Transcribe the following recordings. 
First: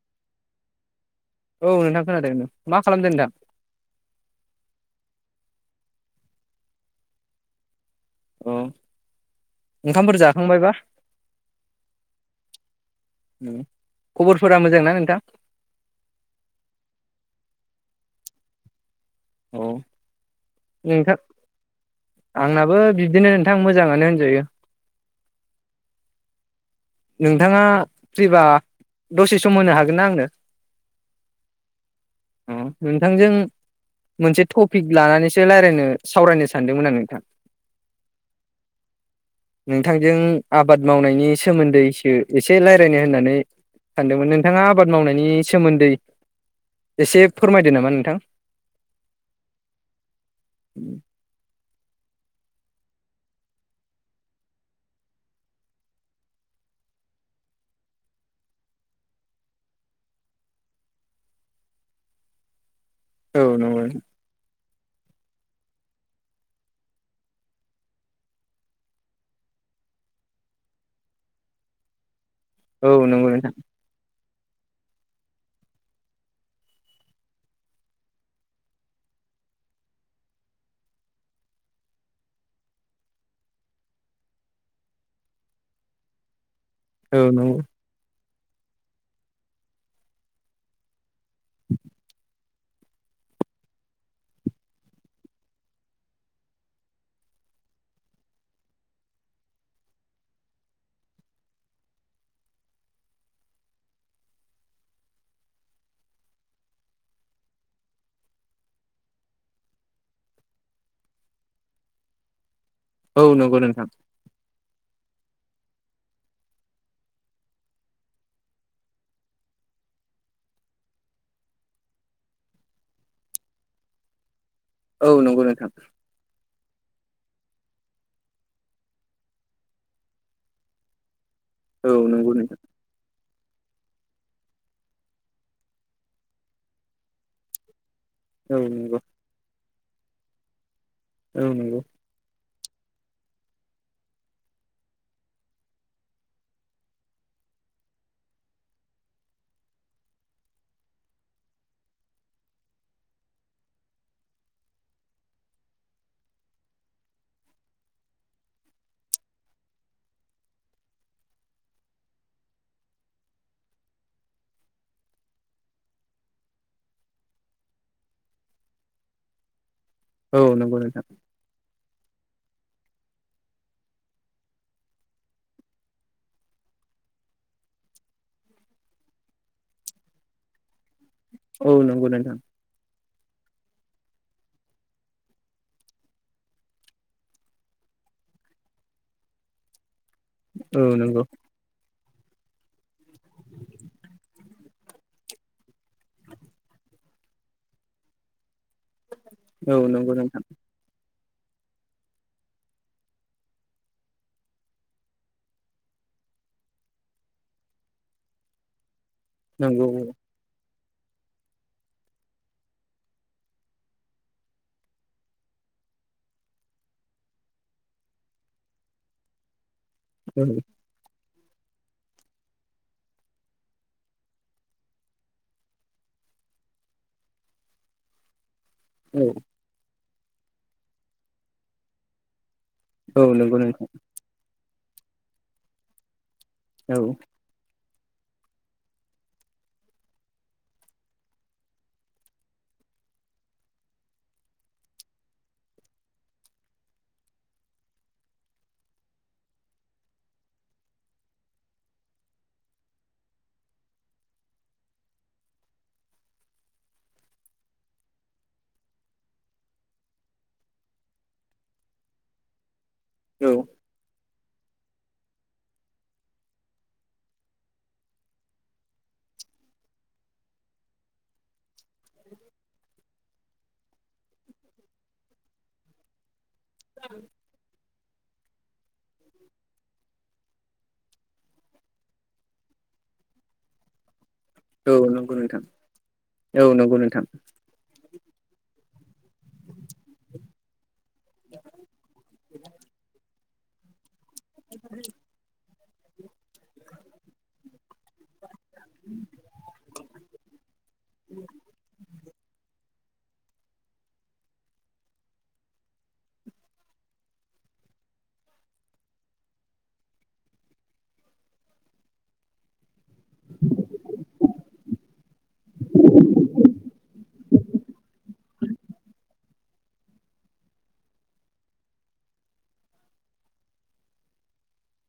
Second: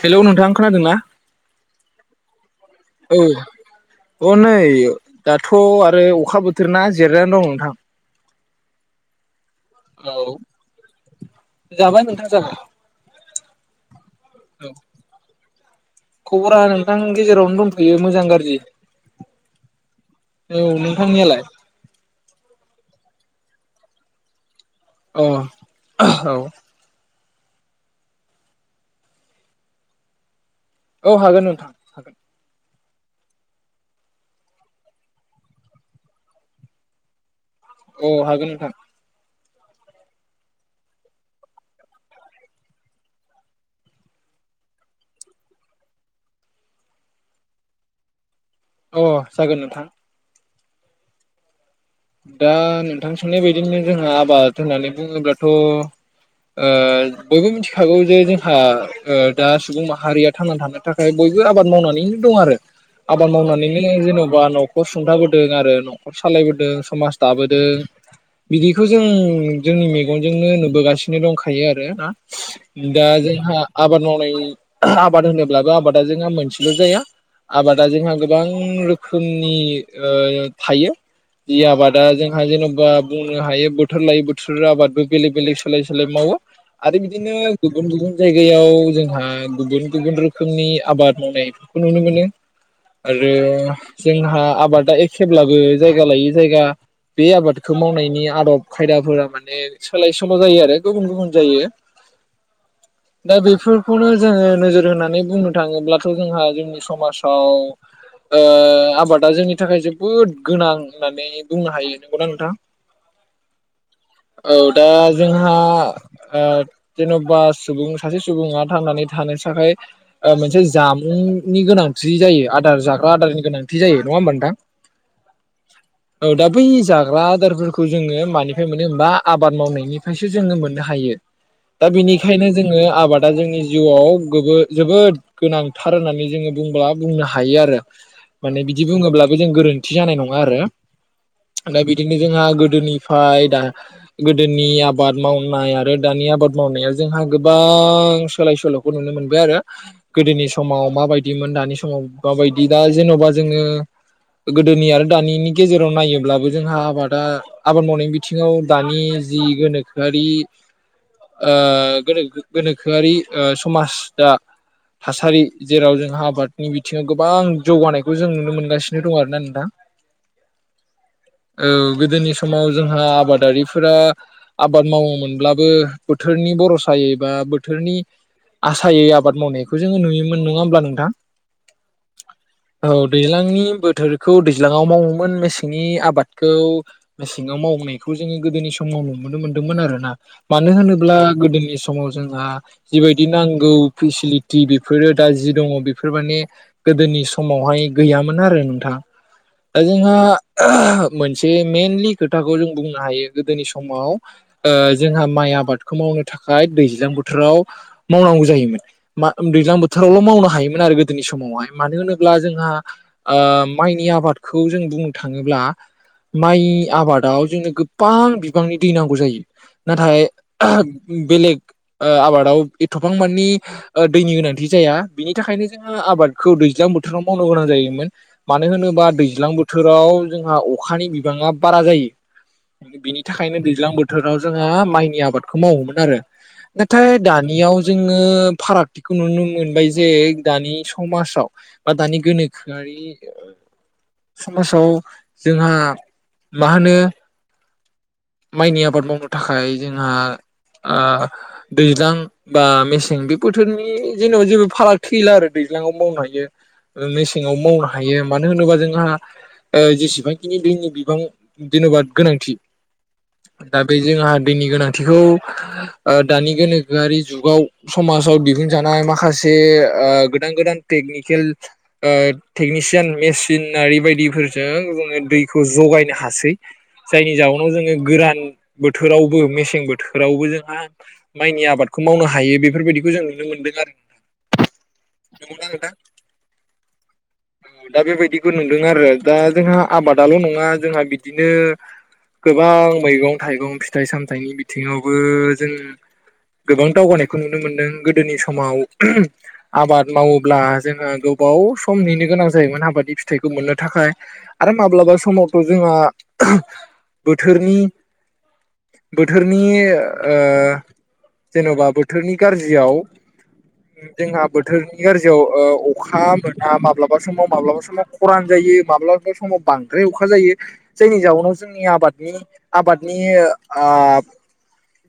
Hello नोंथां खोनादों ना औ नोंथां खोनादों मा खालामदों नोंथां थ' आरो अखा बोथोर ना जिरायनानै दं नोंथां औ औ जाबाय नोंथां जाबाय खबरफोरा औ मोजांना नोंथां खबरा नोंथां गेजेरावनो दंथ यो मोजां गाज्रि औ औ नोंथां नोंथांनियालाय आंनाबो बिदिनो नोंथां मोजाङानो होनजायो अ औ नोंथाङा फ्रिबा दसे सम होनो हागोन ना आंनो औ हागोन नोंथां हागोन अ नोंथांजों मोनसे टपिक लानानैसो रायलायनो सावरायनो सानदोंमोन आ नोंथां औ हागोन नोंथां नोंथांजों आबाद मावनायनि सोमोन्दैसो एसे रायलायनो होननानै सानदोंमोन नोंथाङा आबाद मावनायनि सोमोन्दै एसे फोरमायदो नामा नोंथां अ जागोन नोंथां उम दा नोंथां सोंनाय बायदिनो जोंहा आबाद होननानै बुङोब्लाथ' ओ बयबो मिथिखागौ जे जोंहा दा सुबुं माहारिया थांनानै थानो थाखाय बयबो आबाद मावनानैनो दं आरो आबाद औ नंगौ मावनानैनो जेन'बा न' खर सुंथाबोदों आरो न'खर सालायबोदों समाज दाबोदों बिदिखौ जों जोंनि मेगनजोंनो नुबोगासिनो दंखायो आरो ना औ दा नंगौ नोंथां जोंहा आबाद मावनाय आबाद होनोब्लाबो आबादा जोंहा मोनसेल' जाया आबादा जोंहा गोबां रोखोमनि ओ थायो जि आबादा जोंहा जेन'बा बुंनो हायो बोथोर लायै बोथोर आबादबो बेलेग बेलेग सोलाय सोलाय मावो आरो औ बिदिनो नंगौ गुबुन गुबुन जायगायाव जोंहा गुबुन गुबुन रोखोमनि आबाद मावनायफोरखौ नुनो मोनो आरो जोंहा आबादा एखेब्लाबो जायगा लायै जायगा बे आबादखौ मावनायनि आदब खायदाफोरा माने सोलाय सोल' जायो आरो गुबुन गुबुन जायो दा बेफोरखौनो जोङो नोजोर होनानै बुंनो थाङोब्लाथ' जोंहा जोंनि समाजाव ओ आबादा जोंनि थाखाय जोबोद गोनां होननानै बुंनो हायो नंगौना नोंथां औ नंगौ नोंथां औ दा जोंहा ओ जेन'बा सुबुं सासे सुबुङा थांनानै थानो थाखाय मोनसे जामुंनि गोनांथि जायो आदार जाग्रा आदारनि गोनांथि जायो नङा होमबा नोंथां औ नंगौ नोंथां औ दा बै जा जाग्रा आदारफोरखौ जोङो मानिफ्राय मोनो होनबा आबाद मावनायनिफ्रायसो जोङो मोननो हायो दा औ नंगौ बिनिखायनो नोंथां जोङो आबाद दा जोंनि जिउआव गो जोबोद गोनांथार होननानै जोङो बुंब्ला बुंनो हायो आरो औ माने बिदि नंगौ बुङोब्लाबो जों गोरोन्थि थि जानाय नं - ङा आरो औ नंगौ दा बिदिनो जोंहा गो गोदोनिफ्राय दा गोदोनि आबाद मावनाय आरो दानि आबाद मावनायाव जोंहा गोबां सोलाय सोल'खौ नुनो मोनबाय आरो गोदोनि समाव माबायदिमोन दानि समाव माबायदि दा जेन'बा जोङो गोदोनि आरो दानिनि गेजेराव नायोब्लाबो जोंहा आबादा आबाद मावनायनि बिथिङाव दानि जि गोनोखोआरि ओ गोनोखोआरि समाज दा थासारि जेराव जोंहा आबादनि बिथिङाव गोबां जौगानायखौ जों नुनो मोनगासिनो दं आरोना नोंथां औ नंगौ नोंथां औ गोदोनि समाव जोंहा आबादारिफोरा आबाद मावोमोनब्लाबो बोथोरनि बरसायै बा बोथोरनि आसायै आबाद मावनायखौ जोङो नुयोमोन नङा होमब्ला नोंथां औ नोंगौ नोंथां औ दैज्लांनि बोथोरखौ दै दैज्लाङाव मावोमोन मेसेंनि आबादखौ मेसेङाव मावनायखौ जोङो गोदोनि समाव नुनो मोन्दोंमोन आरोना मानो औ होनोब्ला नंगौ गोदोनि समाव जोंहा जिबायदि नांगौ फेसिलिटि बेफोरो दा जि दङ बेफोर माने गोदोनि समावहाय गैयामोन आरो नोंथां औ दा नंगौ जोंहा नोंथां मोनसे मेनलि खोथाखौ जों बुंनो हायो गोदोनि समाव जोंहा माइ आबादखौ मावनो थाखाय दैज्लां बोथोराव मावनांगौ जायोमोन मा दैज्लां नंगौ औ बोथोरावल' मावनो हायोमोन आरो गोदोनि समावहाय मानो होनोब्ला जोंहा ओ माइनि आबाद खौ जों बुंनो थाङोब्ला माइ आबादाव जोंनो गोबां बिबांनि दै नांगौ जायो नाथाय बेलेग आबादाव एथ'बां मानि दैनि गोनांथि जाया बिनि थाखायनो जोङो आबादखौ दैज्लां बोथोराव मावनो गोनां जायोमोन मानो होनोबा औ दै बोथोराव जोंहा अखानि बिबाङा बारा जायो औ बिनि नंगौ थाखायनो नोंथां दैज्लां बोथोराव जोङो माइनि आबादखौ मावोमोन आरो औ नाथाय दानियाव जोङो फारागथिखौ नुनो मोनबाय जे दानि समाजाव बा दानि गोनोखोआरि समाजाव जोंहा मा होनो माइनि आबाद मावनो थाखाय जोंहा ओ दैज्लां बा मेसें बे बोथोरनि जेनेबा जेबो फाराग थैला आरो दैज्लाङाव मावनो हायो, मेसेङाव मावनो हायो। मानो होनोबा जोंहा जेसेबांखिनि दैनि बिबां जेन'बा गोनांथि औ दा बे जोंहा दैनि गोनांथिखौ दानि गोनोखोआरि जुगाव समाजाव दिहुनजानाय माखासे गोदान गोदान टेकनिकेल ओ टेकनिस सिटेन मेसिनारि बायदिफोरजों जोंङो दैखौ जगायनो हासै। जायनि जाउनाव जोंङो गोरान बोथोरावबो मेसें बोथोरावबो जोंहा माइनि आबादखौ मावनो हायो। बेफोरबायदिखौ जों नुनो मोनदों आरोना। औ नंगौ नोंथां औ नंगौ नोंथां। दा बेबायदिखौ नुदों आरो दा जोंहा आबादाल नङा जोंहा बिदिनो गोबां मैगं थाइगं फिथाइ साम थायनि बिथिङावबो जों गोबां दावगानायखौ नुनो मोनदों। गोदोनि समाव आबाद मावोब्ला जोंङो गोबाव सम नेनो गोनां नाबादनि फिथाइखौ मोननो थाखाय आरो माब्लाबा समावथ' जोंङो बोथोरनि बोथोरनि ओ जेनबा बोथोरनि गाज्रियाव जोंहा बोथोरनि गाज्रियाव ओ अखा मोना माब्लाबा समाव माब्लाबा समाव खरान जायो माब्लाबा समाव बांद्राय अखा जायो। जायनि जाउनाव जोंनि आबादनि आबादनि ओ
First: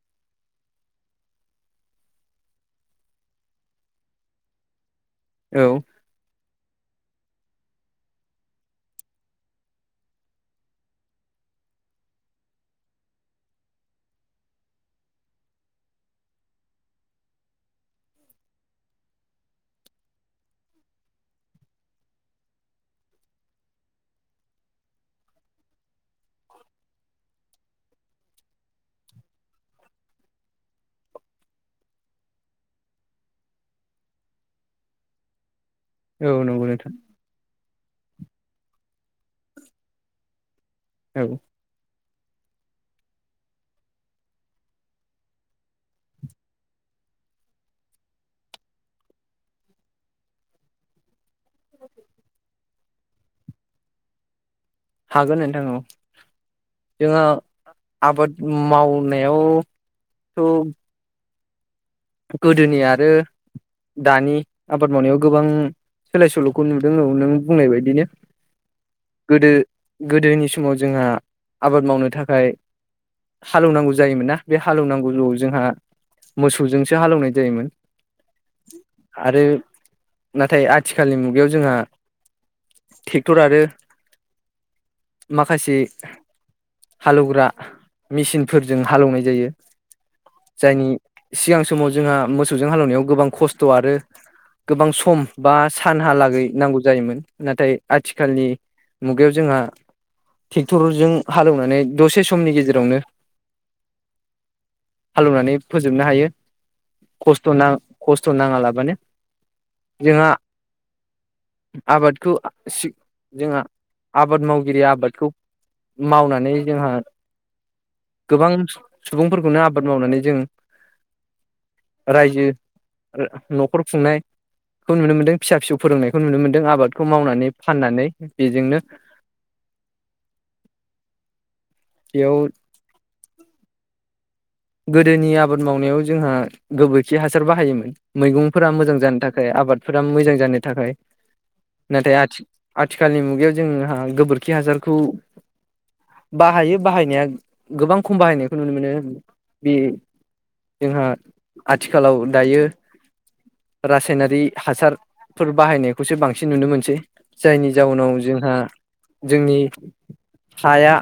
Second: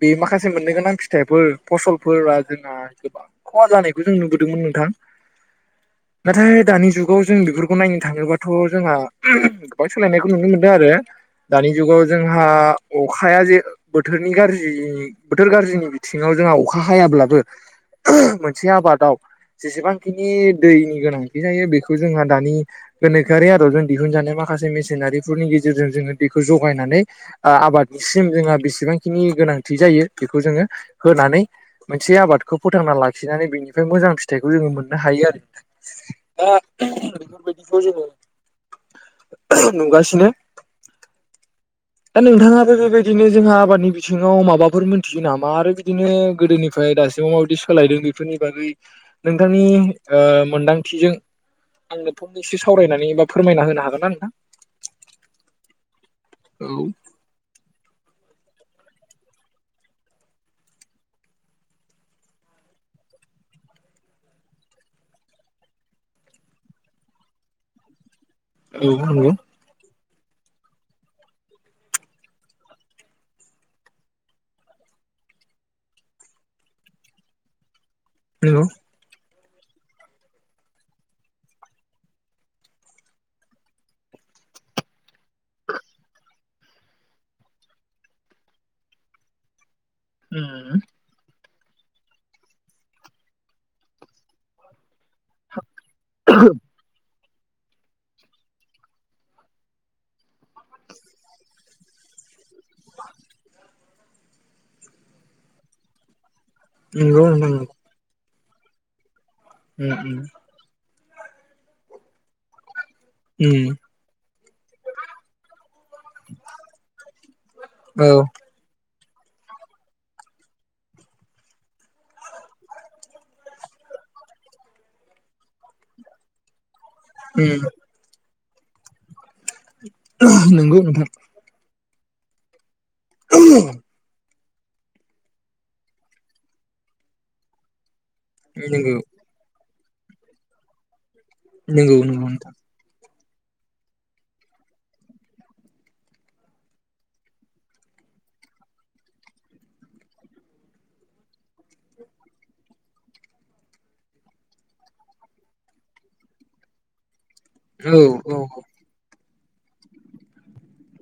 बे माखासे मोननो गोनां फिथाइफोर फसलफोरा जोंना गोबां खहा जानायखौ जों नुबोदोंमोन नोंथां। औ नाथाय दानि जुगाव जों बेफोरखौ नायनो थाङोबाथ' जोंहा गोबां सोलायनायखौ नुनो मोनदों आरो दानि जुगाव जोंहा अखाया जे बोथोरनि गाज्रि बोथोर गाज्रिनि बिथिङाव जोंहा अखा हायाब्लाबो मोनसे आबादाव जेसेबांखिनि दैनि गोनांथि जायो बे खौ जोंहा दानि गोनोखोआरि आदबजों दिहुनजानाय माखासे मेसिनारिफोरनि गेजेरजों जोंङो दैखौ जगायनानै आबादनिसिम जोंहा बेसेबांखिनि गोनांथि जायो बेखौ जोंङो होनानै मोनसे आबादखौ फोथांना लाखिनानै बेनिफ्राय मोजां फिथाइखौ जोंङो मोननो हायो आरो। औ नंगौ नों बेफोर बादिखौ जोंङो नुगासिनो। औ दा नोंथाङाबो बेबायदिनो जोंहा आबादनि बिथिङाव माबाफोर मोनथियो नामा आरो बिदिनो गोदोनिफ्राय दासिमाव माबायदि सोलायदों बेफोरनि बागै नोंथांनि ओ मोनदांथिजों आंनो फंमनैसो सावरायनानै फोरमायना होनो हागोन ना नोंथां? हागोन नोंथां औ। औ जोंहा आबाद मावनायावथ' गोदोनि आरो दानि आबाद मावनायाव गोबां सोलाय सोलखौ नुदों नों बुंनाय बायदिनो औ नंगौ। गोदो गोदोनि समाव जोंहा आबाद मावनो थाखाय हालौनांगौ जायोमोन ना? बे हालौवनांगौआव जोंहा मो सौजोंसो हालेवनाय जायोमोन। नंगौ आरो नाथाय आथिखालनि मुगायाव जोंहा ट्रेक्टर आरो माखासे हालेवग्रा मेसिनफोरजों हालौवनाय जायो उम। जायनि सिगां समाव जोंहा मोसौजों हालेवनायाव गोबां खस्थ' आरो गोबां सम बा सानहालागै नांगौ जायोमोन। नाथाय आथिखालनि मुगायाव जोंहा ट्रेक्टरजों हालेवनानै दसे समनि गेजेरावनो हालौनानै फोजोबनो हायो। नंगौ खस्थ' ना खस्थ सम नांङा लाबानो। उम उम। जोंहा आबादखौ जोंहा आबाद मावगिरि आबादखौ मावनानै जोंहा गोबां सुबुंफोरखौनो आबाद मावनानै जों रायजो न'खर खुंनायखौ नुनो मोनदों फिसा फिसौ फोरोंनायखौ नुनो मोनदों आबाद खौ मावनानै फाननानै बेजोंनो। नंगौ नोंथां। इयाव [unintelligible] गोदोनि आबाद मावनायाव जोंहा गोबोरखि हासार बाहायोमोन। मैगंफोरा मोजां जानो थाखाय आबाद फोरा मोजां जानो थाखाय नंगौ नंगौ नोंथां। खालनि मुगायाव जोंहा गोबोरखि हासारखौ बाहायो बाहायनाया गोबां खम बाहायनायखौ नुनो मोनो। बे जोंहा आथिखालाव दायो रासायनारि हासारफोर बाहायनायखौसो बांसिन नुनो मोनसै। जायनि औ जाउनाव औ जोंहा जोंनि हाया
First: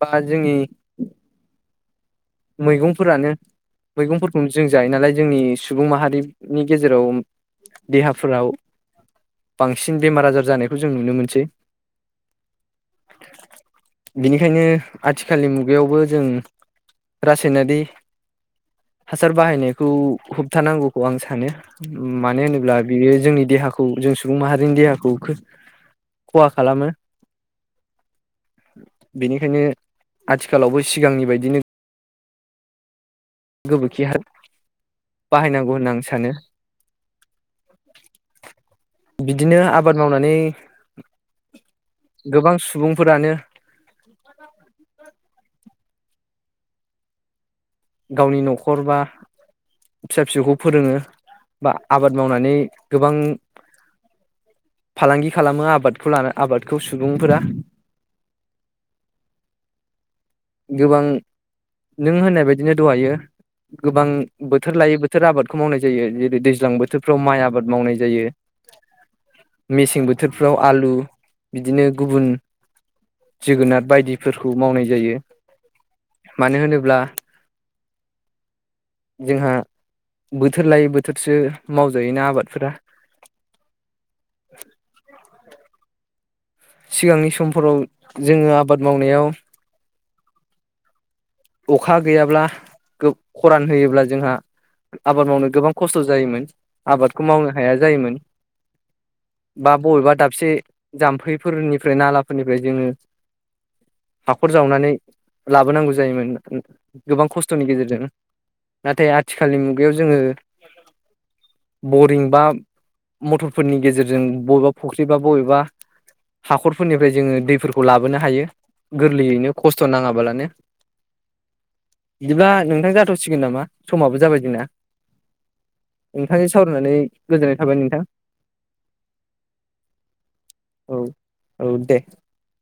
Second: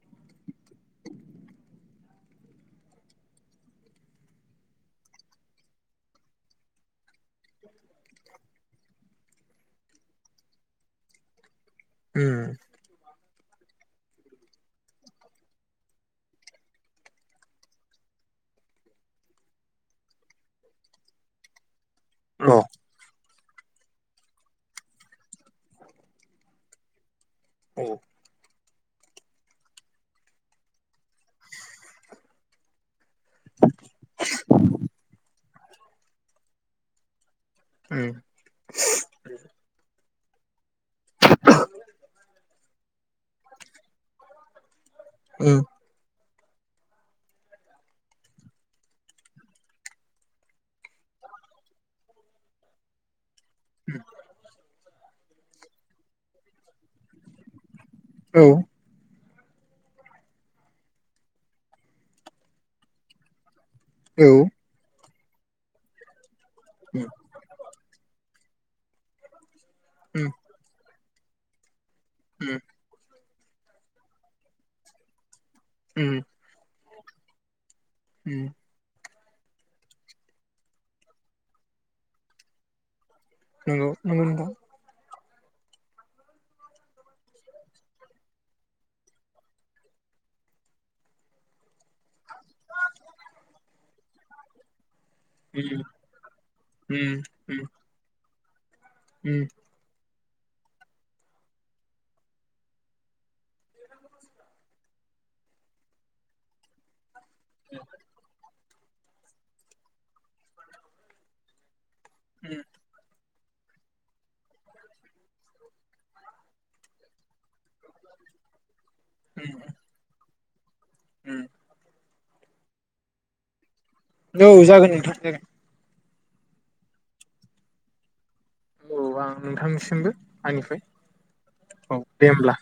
बा जोंनि [inaudible] मैगंफोरानो मैगंफोरखौनो जों जायो नालाय जोंनि सुबुं माहारिनि गेजेराव देहाफोराव बांसिन बेमार आजार जानायखौ जों नुनो मोनसै। उम। बेनिखायनो आथिखालनि मुगायावबो जों रासायनारि हासार बाहायनायखौ होबथानांगौखौ आं सानो। मानो औ होनोब्ला बेयो जोंनि देहाखौ जों सुबुं माहारिनि देहाखौ खो-खहा खालामो। औ बेनिखायनो आथिखालावबो सिगांनि बायदिनो गोबोरखि हा बाहायनांगौ होनना आं सानो। औ नंगौ बिदिनो आबाद मावनानै गोबां सुबुंफोरानो ओम गावनि न'खर बा फिसा फिसौखौ फोरोङो बा आबाद मावनानै गोबां ओम फालांगि खालामो आबादखौ लाना आबादखौ सुबुंफोरा। औ गोबां नों होननाय बाय दिनो दहायो गोबां बोथोर लायै बो थोर आबादखौ मावनाय जायो जेरै दै ज्लां बोथोरफ्राव माइ आबाद मावनाय जायो। मेसें बोथोरफ्राव आलु। बिदिनो गुबुन जोगोनार बायदिफोरखौ मावनाय जायो। मानो होनोब्ला ओम जोंहा बोथोर लायै बोथोरसो मावजायोना आबादफोरा। नोंगौ नोंगौ नोंथां। सिगांनि समफोराव जोङो आबाद मावनायाव अखा गैयाब्ला गो-खरान होयोब्ला जोंहा आबाद मावनो गोबां खस्थ' जायोमोन उम आबादखौ मावनो उम हाया जायोमोन। उम बा बबेबा दाब से जाम्फैफोरनिफ्राय नालाफोरनिफ्राय जोङो हाखर जावनानै लाबोनांगौ जायोमोन। [inaudible] गोबां खस्थ'नि गेजेरजों नाथाय आथिखालनि मुगायाव जोङो। बरिं बा। उम मटरफोरनि गेजेरजों बबेबा फुख्रि बा बबेबा हाखरफोरनिफ्राय जोङो दैफोरखौ लाबोनो हायो। गोरलैयैनो खस्थ' नाङाबालानो। उम बिदिबा नोंथां जाथावसिगोन नामा। समाबो जाबाय औ जोंना जागोन नोंथां जागोन। नोंथांजों सावरायनानै गोजोननाय थाबाय नोंथां। औ आं नोंथांनिसिमबो आंनिफ्राय औ औ दे होमब्ला।